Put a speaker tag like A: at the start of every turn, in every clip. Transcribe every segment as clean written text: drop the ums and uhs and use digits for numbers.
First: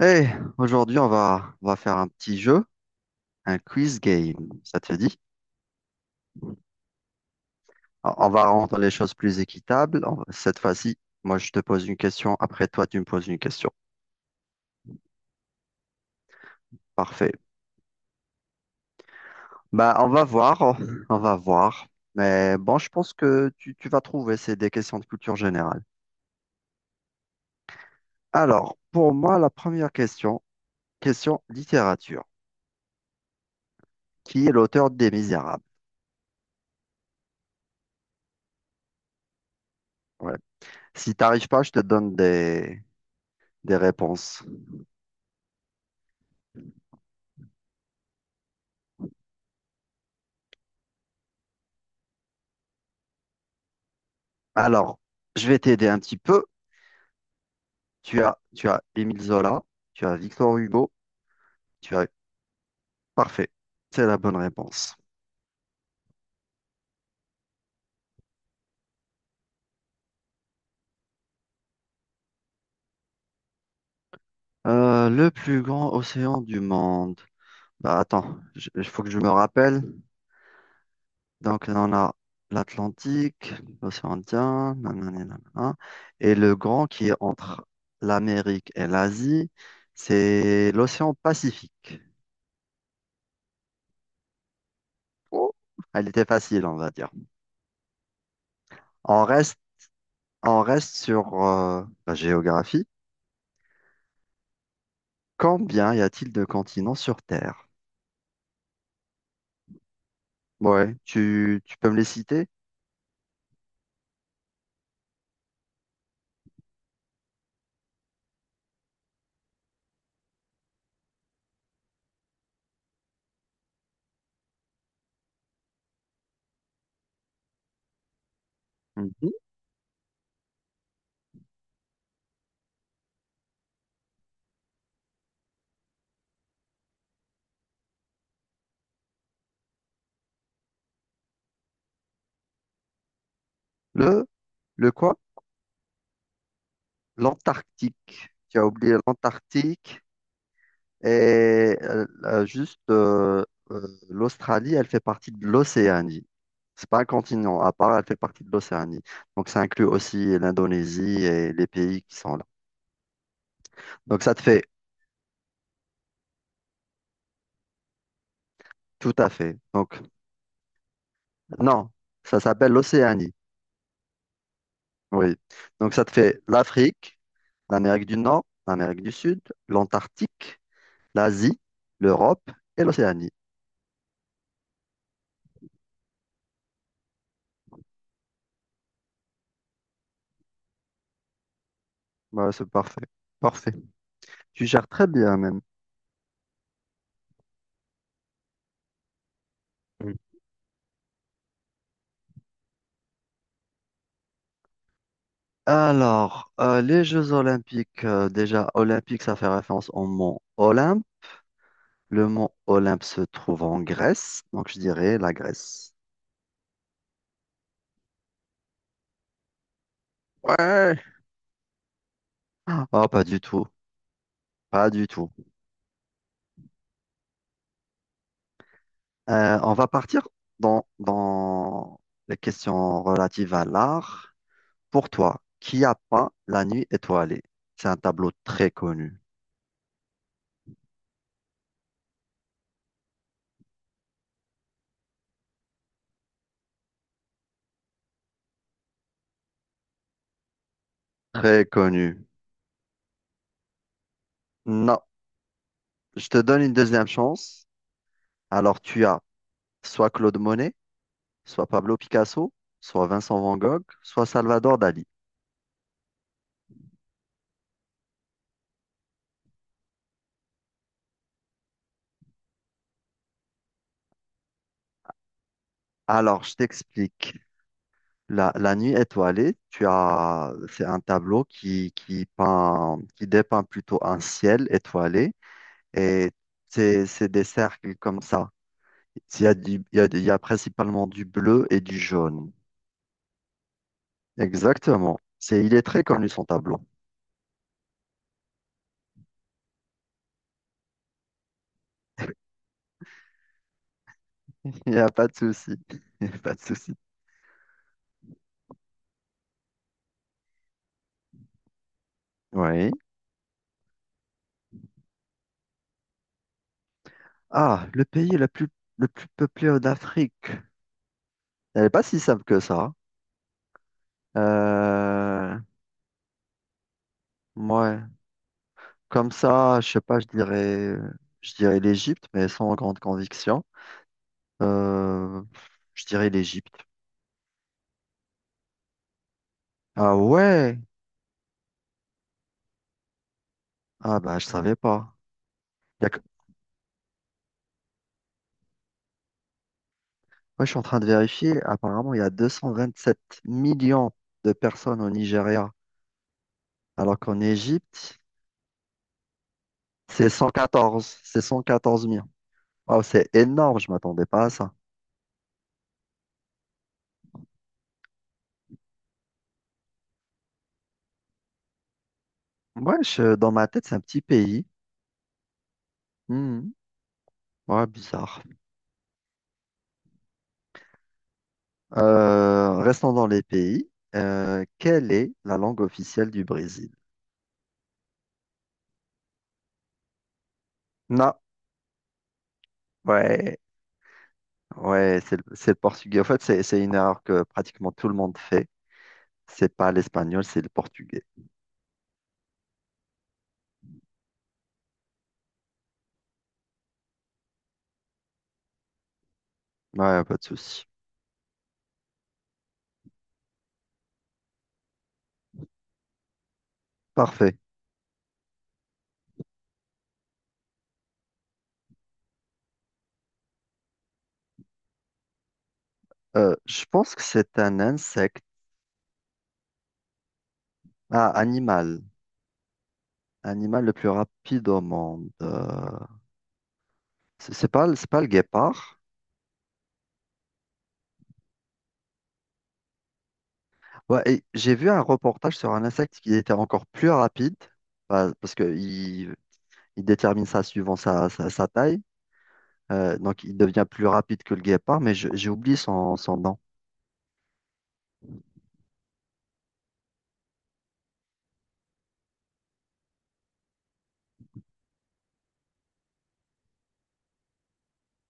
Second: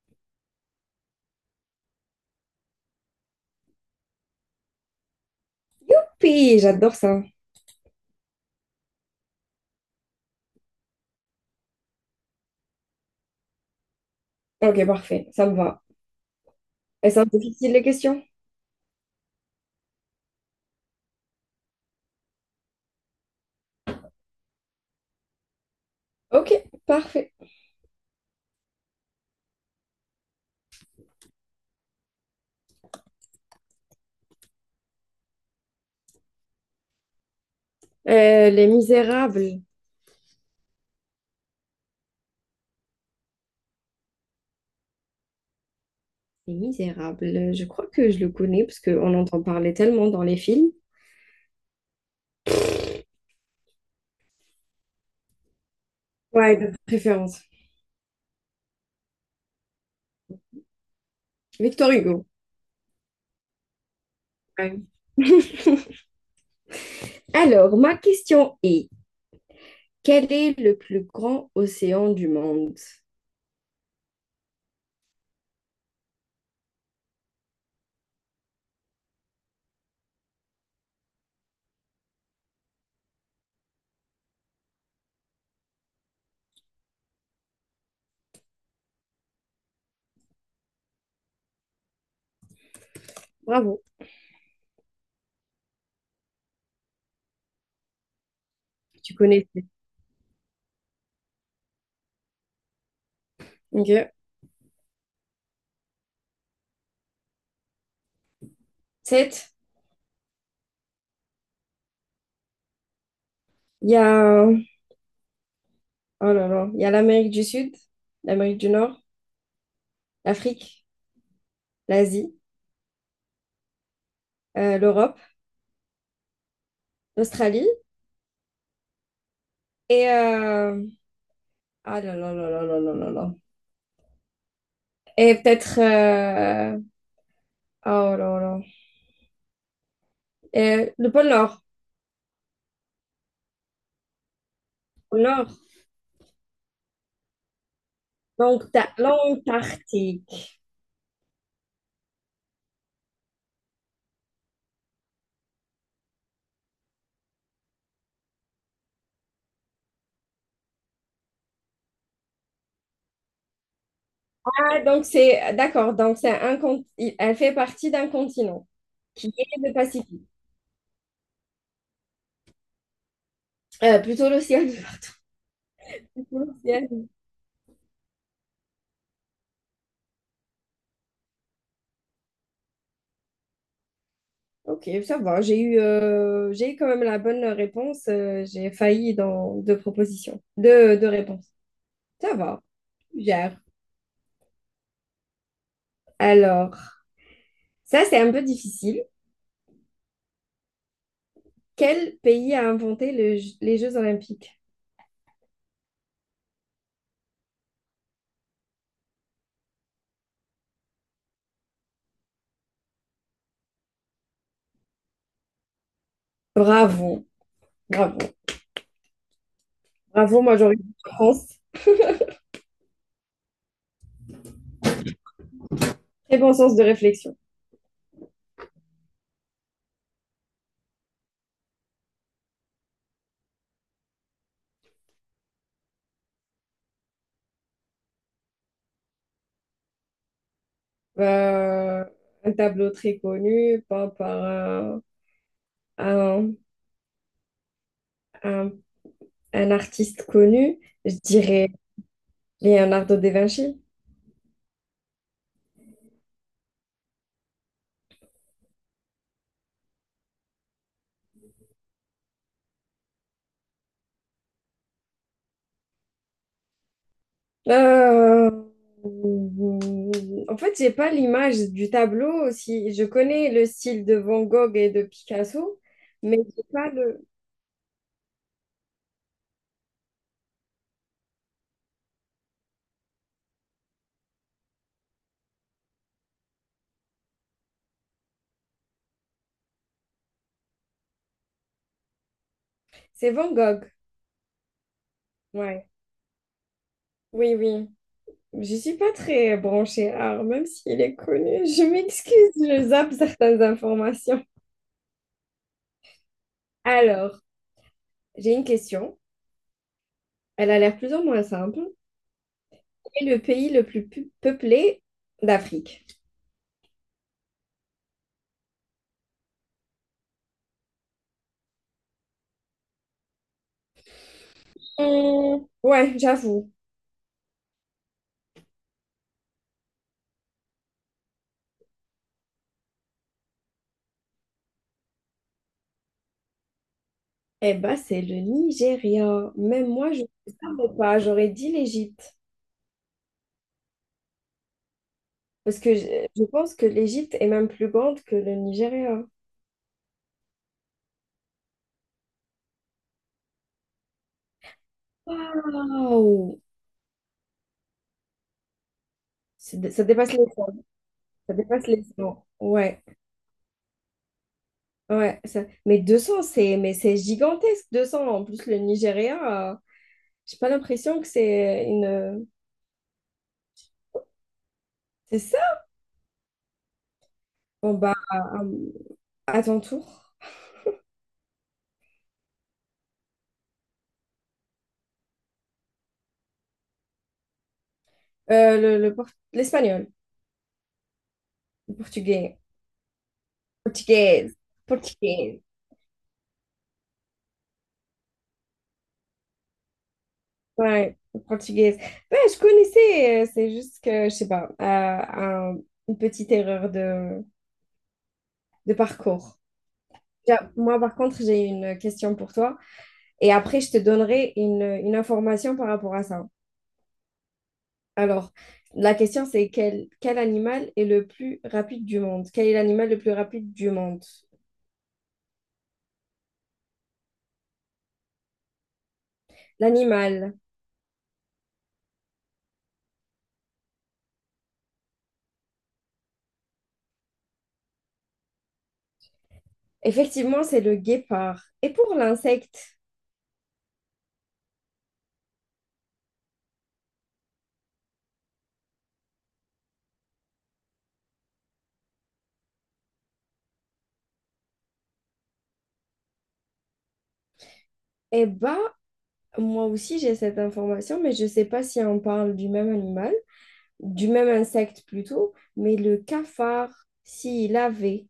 A: Hey, aujourd'hui, on va faire un petit jeu, un quiz game, ça te dit?
B: Oui, j'adore ça.
A: On va rendre les choses plus équitables. Cette fois-ci, moi, je te pose une question, après toi, tu me poses une question.
B: Ok, parfait, ça me va. Elles sont
A: Parfait.
B: difficiles les questions?
A: Bah, on va voir. Mais bon, je pense que tu vas trouver, c'est des questions de culture générale.
B: Ok, parfait.
A: Alors, pour moi, la première question, question littérature. Qui est l'auteur des Misérables?
B: Les Misérables.
A: Ouais. Si t'arrives pas, je te donne des réponses.
B: Les Misérables, je crois que je le connais parce qu'on entend parler tellement dans les films.
A: Alors, je vais t'aider un petit peu.
B: Ouais, de préférence.
A: Tu as Émile Zola, tu as Victor Hugo,
B: Victor
A: tu as...
B: Hugo.
A: Parfait, c'est la bonne
B: Ouais.
A: réponse.
B: Alors, ma question est, quel est le plus grand océan du monde?
A: Le plus grand océan du monde. Bah attends, il faut que je me rappelle. Donc on a l'Atlantique, l'océan Indien, nanani, nanana, et le grand qui est entre l'Amérique et l'Asie, c'est l'océan Pacifique.
B: Bravo,
A: Oh, elle était facile, on va dire.
B: tu
A: On
B: connais.
A: reste, on reste sur la géographie.
B: Ok.
A: Combien y a-t-il de continents sur Terre?
B: 7.
A: Ouais, tu peux me les citer?
B: Il y a... Oh là là. Il y a l'Amérique du Sud, l'Amérique du Nord, l'Afrique, l'Asie, l'Europe, l'Australie.
A: Mhm.
B: Et ah là là là là là là là là. Et peut-être oh là là. Et le pôle Nord.
A: Le, le quoi?
B: Pôle Nord.
A: L'Antarctique. Tu as
B: Donc t'as
A: oublié l'Antarctique
B: l'Antarctique.
A: et juste l'Australie, elle fait partie de l'Océanie. C'est pas un continent à part, elle fait partie de l'Océanie. Donc ça inclut aussi l'Indonésie et les pays qui sont là. Donc ça te fait
B: Ah donc c'est d'accord. Donc c'est un elle fait partie d'un continent
A: tout à
B: qui
A: fait.
B: est le
A: Donc
B: Pacifique.
A: non, ça s'appelle l'Océanie.
B: Plutôt l'océan.
A: Oui. Donc ça te
B: Plutôt
A: fait
B: l'océan.
A: l'Afrique, l'Amérique du Nord, l'Amérique du Sud, l'Antarctique, l'Asie, l'Europe et l'Océanie.
B: Ok, ça va. J'ai eu quand même la bonne réponse. J'ai failli dans deux propositions, deux réponses. Ça
A: Voilà,
B: va.
A: c'est parfait.
B: Je Gère.
A: Parfait. Tu gères très bien même.
B: Alors ça c'est un peu difficile.
A: Mm.
B: Quel pays a inventé les Jeux Olympiques?
A: Alors, les Jeux Olympiques, déjà, Olympique, ça fait référence au mont Olympe. Le mont Olympe se trouve en Grèce, donc je dirais la Grèce.
B: Bravo, bravo, bravo, moi j'aurais
A: Ouais.
B: dit France.
A: Oh, pas du tout, pas du tout.
B: Très bon sens de réflexion.
A: On va partir dans les questions relatives à l'art. Pour toi, qui a peint La Nuit étoilée? C'est un tableau très connu.
B: Euh, un tableau très connu, peint par un- un- un artiste connu, je
A: Ah, très
B: dirais
A: connu.
B: Leonardo da Vinci.
A: Non, je te donne une deuxième chance. Alors tu as soit Claude Monet, soit Pablo Picasso, soit Vincent Van Gogh, soit Salvador Dali.
B: Euh, en fait, j'ai pas l'image du tableau. Si je connais le style de Van Gogh et de Picasso, mais
A: Alors je
B: j'ai pas le.
A: t'explique. La Nuit étoilée, tu as, c'est un tableau qui dépeint plutôt un ciel étoilé et c'est des cercles comme ça. Il y a principalement du bleu et du jaune.
B: C'est Van Gogh.
A: Exactement. C'est, il est
B: Ouais.
A: très connu son tableau.
B: Oui, oui. Je suis pas très branchée art, même s'il est connu. Je m'excuse, je zappe certaines informations.
A: Il n'y a pas de souci. Il n'y a pas de souci.
B: Alors, j'ai une question. Elle a l'air plus ou moins simple.
A: Oui.
B: Quel est le pays le plus peuplé d'Afrique?
A: Ah, le plus peuplé d'Afrique. Elle n'est pas si simple que ça. Euh,
B: Ouais, j'avoue.
A: ouais. Comme ça, je sais pas, je dirais l'Égypte, mais sans grande conviction. Euh, je dirais l'Égypte.
B: Eh ben, c'est le Nigeria. Même moi,
A: Ah
B: je ne
A: ouais.
B: savais pas. J'aurais dit l'Égypte.
A: Ah bah, je savais pas.
B: Parce que
A: Il y a que-
B: je pense que l'Égypte est même plus grande que le Nigeria.
A: Moi, je suis en train de vérifier. Apparemment, il y a 227 millions de personnes au Nigeria.
B: Waouh!
A: Alors qu'en Égypte,
B: Ça dépasse les
A: C'est
B: 100.
A: 114, c'est
B: Ça dépasse les
A: 114 millions.
B: 100.
A: Wow,
B: Ouais,
A: c'est énorme, je m'attendais pas à ça.
B: ouais. Mais 200, c'est mais c'est gigantesque, 200. En plus, le Nigeria, j'ai pas l'impression que c'est une...
A: Dans ma tête, c'est un petit pays.
B: C'est ça?
A: Hmm, ouais,
B: Bon,
A: bizarre.
B: à ton tour.
A: Restons dans les pays. Quelle est la langue officielle du Brésil?
B: Euh, le, le port- L'espagnol.
A: Non,
B: Le portugais.
A: ouais,
B: Portugaise.
A: ouais,
B: Portugaise.
A: c'est le portugais. En fait, c'est une erreur que pratiquement tout le monde fait. C'est pas l'espagnol, c'est le
B: Ouais,
A: portugais.
B: portugaise. Ouais, je connaissais, c'est juste que, je sais pas, une petite erreur de parcours.
A: Ouais, pas de
B: Tiens,
A: souci.
B: moi, par contre, j'ai une question pour toi et après, je te donnerai une information par rapport à ça.
A: Parfait.
B: Alors, la question, c'est quel animal est le plus rapide du monde? Quel est l'animal le plus rapide du monde?
A: Je pense que c'est un insecte.
B: L'animal,
A: Ah, animal. Animal le plus rapide au monde. C'est pas le guépard.
B: effectivement, c'est le guépard. Et pour l'insecte,
A: Ouais, et j'ai vu un reportage sur un insecte qui était encore plus rapide parce il détermine ça suivant sa taille. Donc il devient plus rapide que le guépard, mais j'ai oublié son nom.
B: eh ben, moi aussi, j'ai cette information, mais je sais pas si on parle du même animal. Du même insecte plutôt, mais le cafard, s'il avait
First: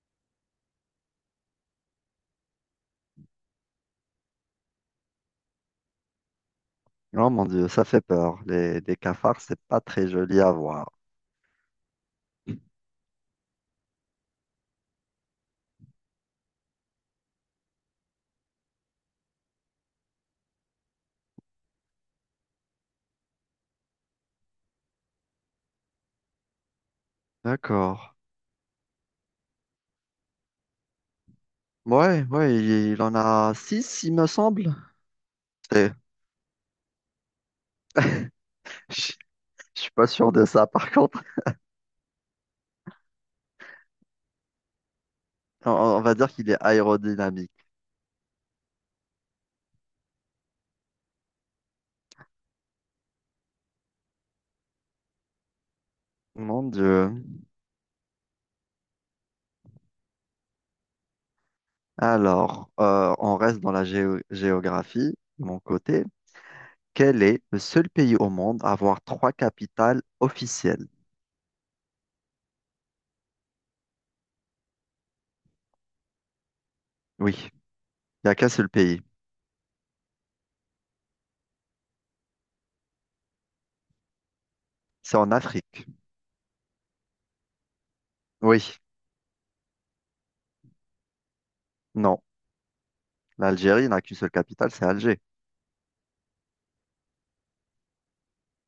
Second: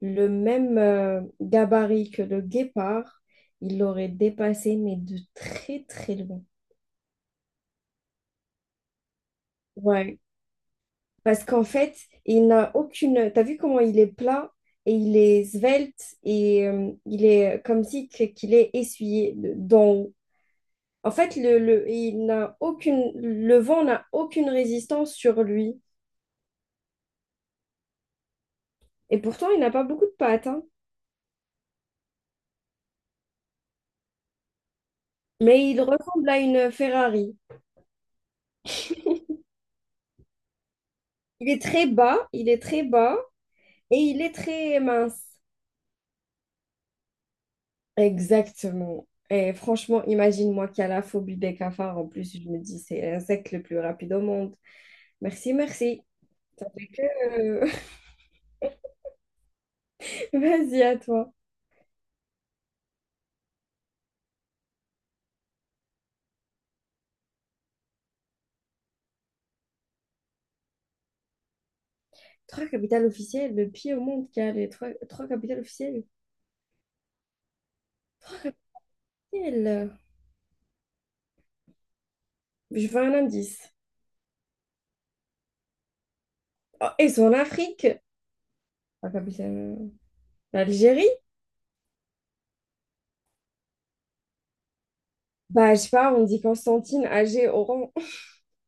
B: le même gabarit que le guépard, il l'aurait dépassé, mais de très très loin.
A: Oh mon Dieu, ça fait peur. Les cafards, c'est pas très
B: Ouais.
A: joli à voir.
B: Parce qu'en fait, il n'a aucune... T'as vu comment il est plat et il est svelte et il est comme si qu'il est essuyé d'en haut. En fait, il n'a aucune... Le vent n'a aucune résistance sur lui.
A: D'accord.
B: Et pourtant, il n'a pas beaucoup de pattes, hein.
A: Il en a six, il me semble.
B: Mais il
A: C'est-
B: ressemble à une Ferrari.
A: Je je suis pas sûr de ça, par contre.
B: Il est très bas, il est très bas et il est très mince.
A: On va dire qu'il est aérodynamique.
B: Exactement. Et franchement, imagine-moi qui a la phobie des cafards. En plus, je me dis, c'est l'insecte le plus rapide au monde. Merci, merci.
A: Mon Dieu.
B: Euh, vas-y, à toi.
A: Alors, on reste dans la géographie, de mon côté. Quel est le seul pays au monde à avoir trois capitales officielles?
B: Trois capitales officielles, le pays au monde qui a les trois capitales officielles.
A: Oui, il n'y a
B: Trois
A: qu'un seul pays.
B: capitales. Je veux un indice.
A: C'est en Afrique.
B: Oh, et c'est en Afrique.
A: Oui,
B: La capitale. L'Algérie?
A: non. L'Algérie n'a qu'une seule capitale, c'est Alger.
B: Bah, je sais pas, on dit Constantine, Alger, Oran.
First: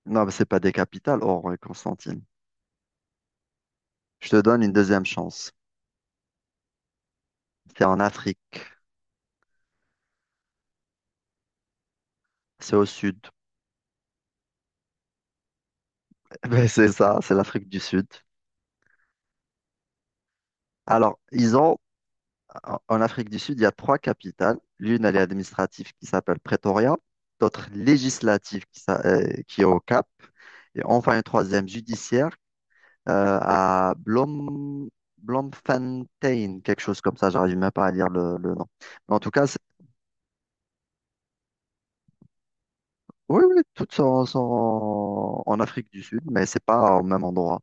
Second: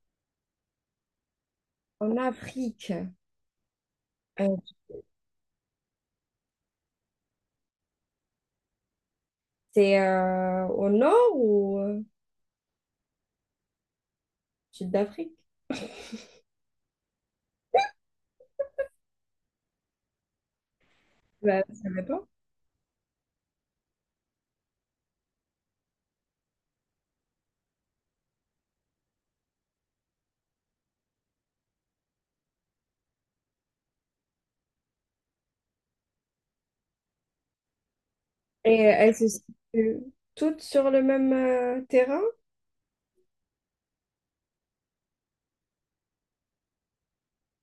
A: Non, mais c'est pas des capitales, Oran et
B: En
A: Constantine.
B: Afrique.
A: Je te
B: Euh,
A: donne une deuxième chance. C'est en Afrique.
B: C'est au nord ou
A: C'est au sud.
B: sud d'Afrique?
A: Ben, c'est ça, c'est l'Afrique du Sud. Alors, ils
B: Bah,
A: ont.
B: ça dépend.
A: En Afrique du Sud, il y a trois capitales. L'une, elle est administrative qui s'appelle Pretoria, d'autres législative qui est au Cap, et enfin une troisième judiciaire à Bloemfontein, quelque chose comme ça. J'arrive même pas à lire le nom.
B: Et
A: Mais
B: elles
A: en
B: se
A: tout cas, c'est-
B: situent toutes sur le même terrain?
A: Oui, oui, sont en Afrique du Sud, mais c'est pas au même endroit.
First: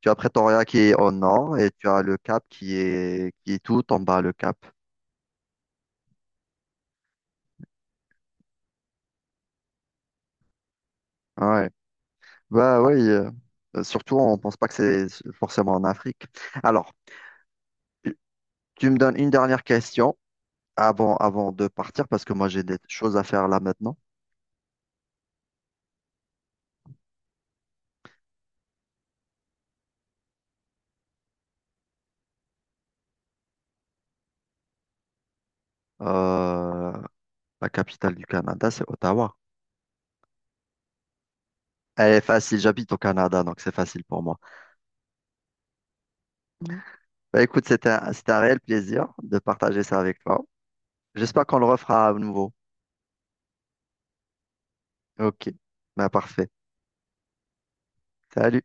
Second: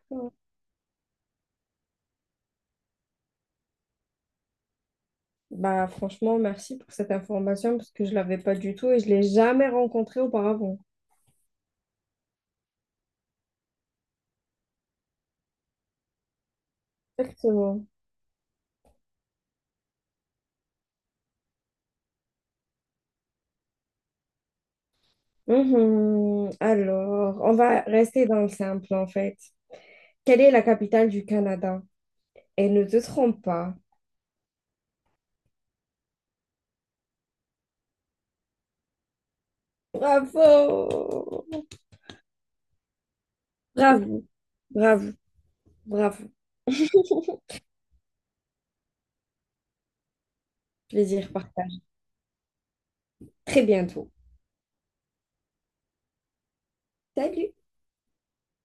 A: Tu as Pretoria qui est au nord et tu as le Cap qui est tout en bas, le Cap.
B: Bah, franchement, merci pour cette information parce que je l'avais pas du tout et je l'ai jamais rencontrée auparavant.
A: Ouais. Bah oui, surtout on pense pas que c'est forcément en Afrique. Alors,
B: Exactement.
A: tu tu me donnes une dernière question avant de partir parce que moi j'ai des choses à faire là maintenant.
B: Mhm. Alors, on va rester dans le simple en fait. Quelle est la capitale du Canada? Et ne te trompe pas.
A: Euh, la capitale du Canada, c'est Ottawa.
B: Bravo!
A: Elle est facile, j'habite au Canada, donc c'est facile pour
B: Bravo,
A: moi.
B: bravo, bravo.
A: Bah écoute, c'était un réel plaisir de partager ça avec toi.
B: Plaisir
A: J'espère qu'on le
B: partagé.
A: refera à nouveau.
B: Très bientôt.
A: Ok, bah parfait.
B: Salut!
A: Salut.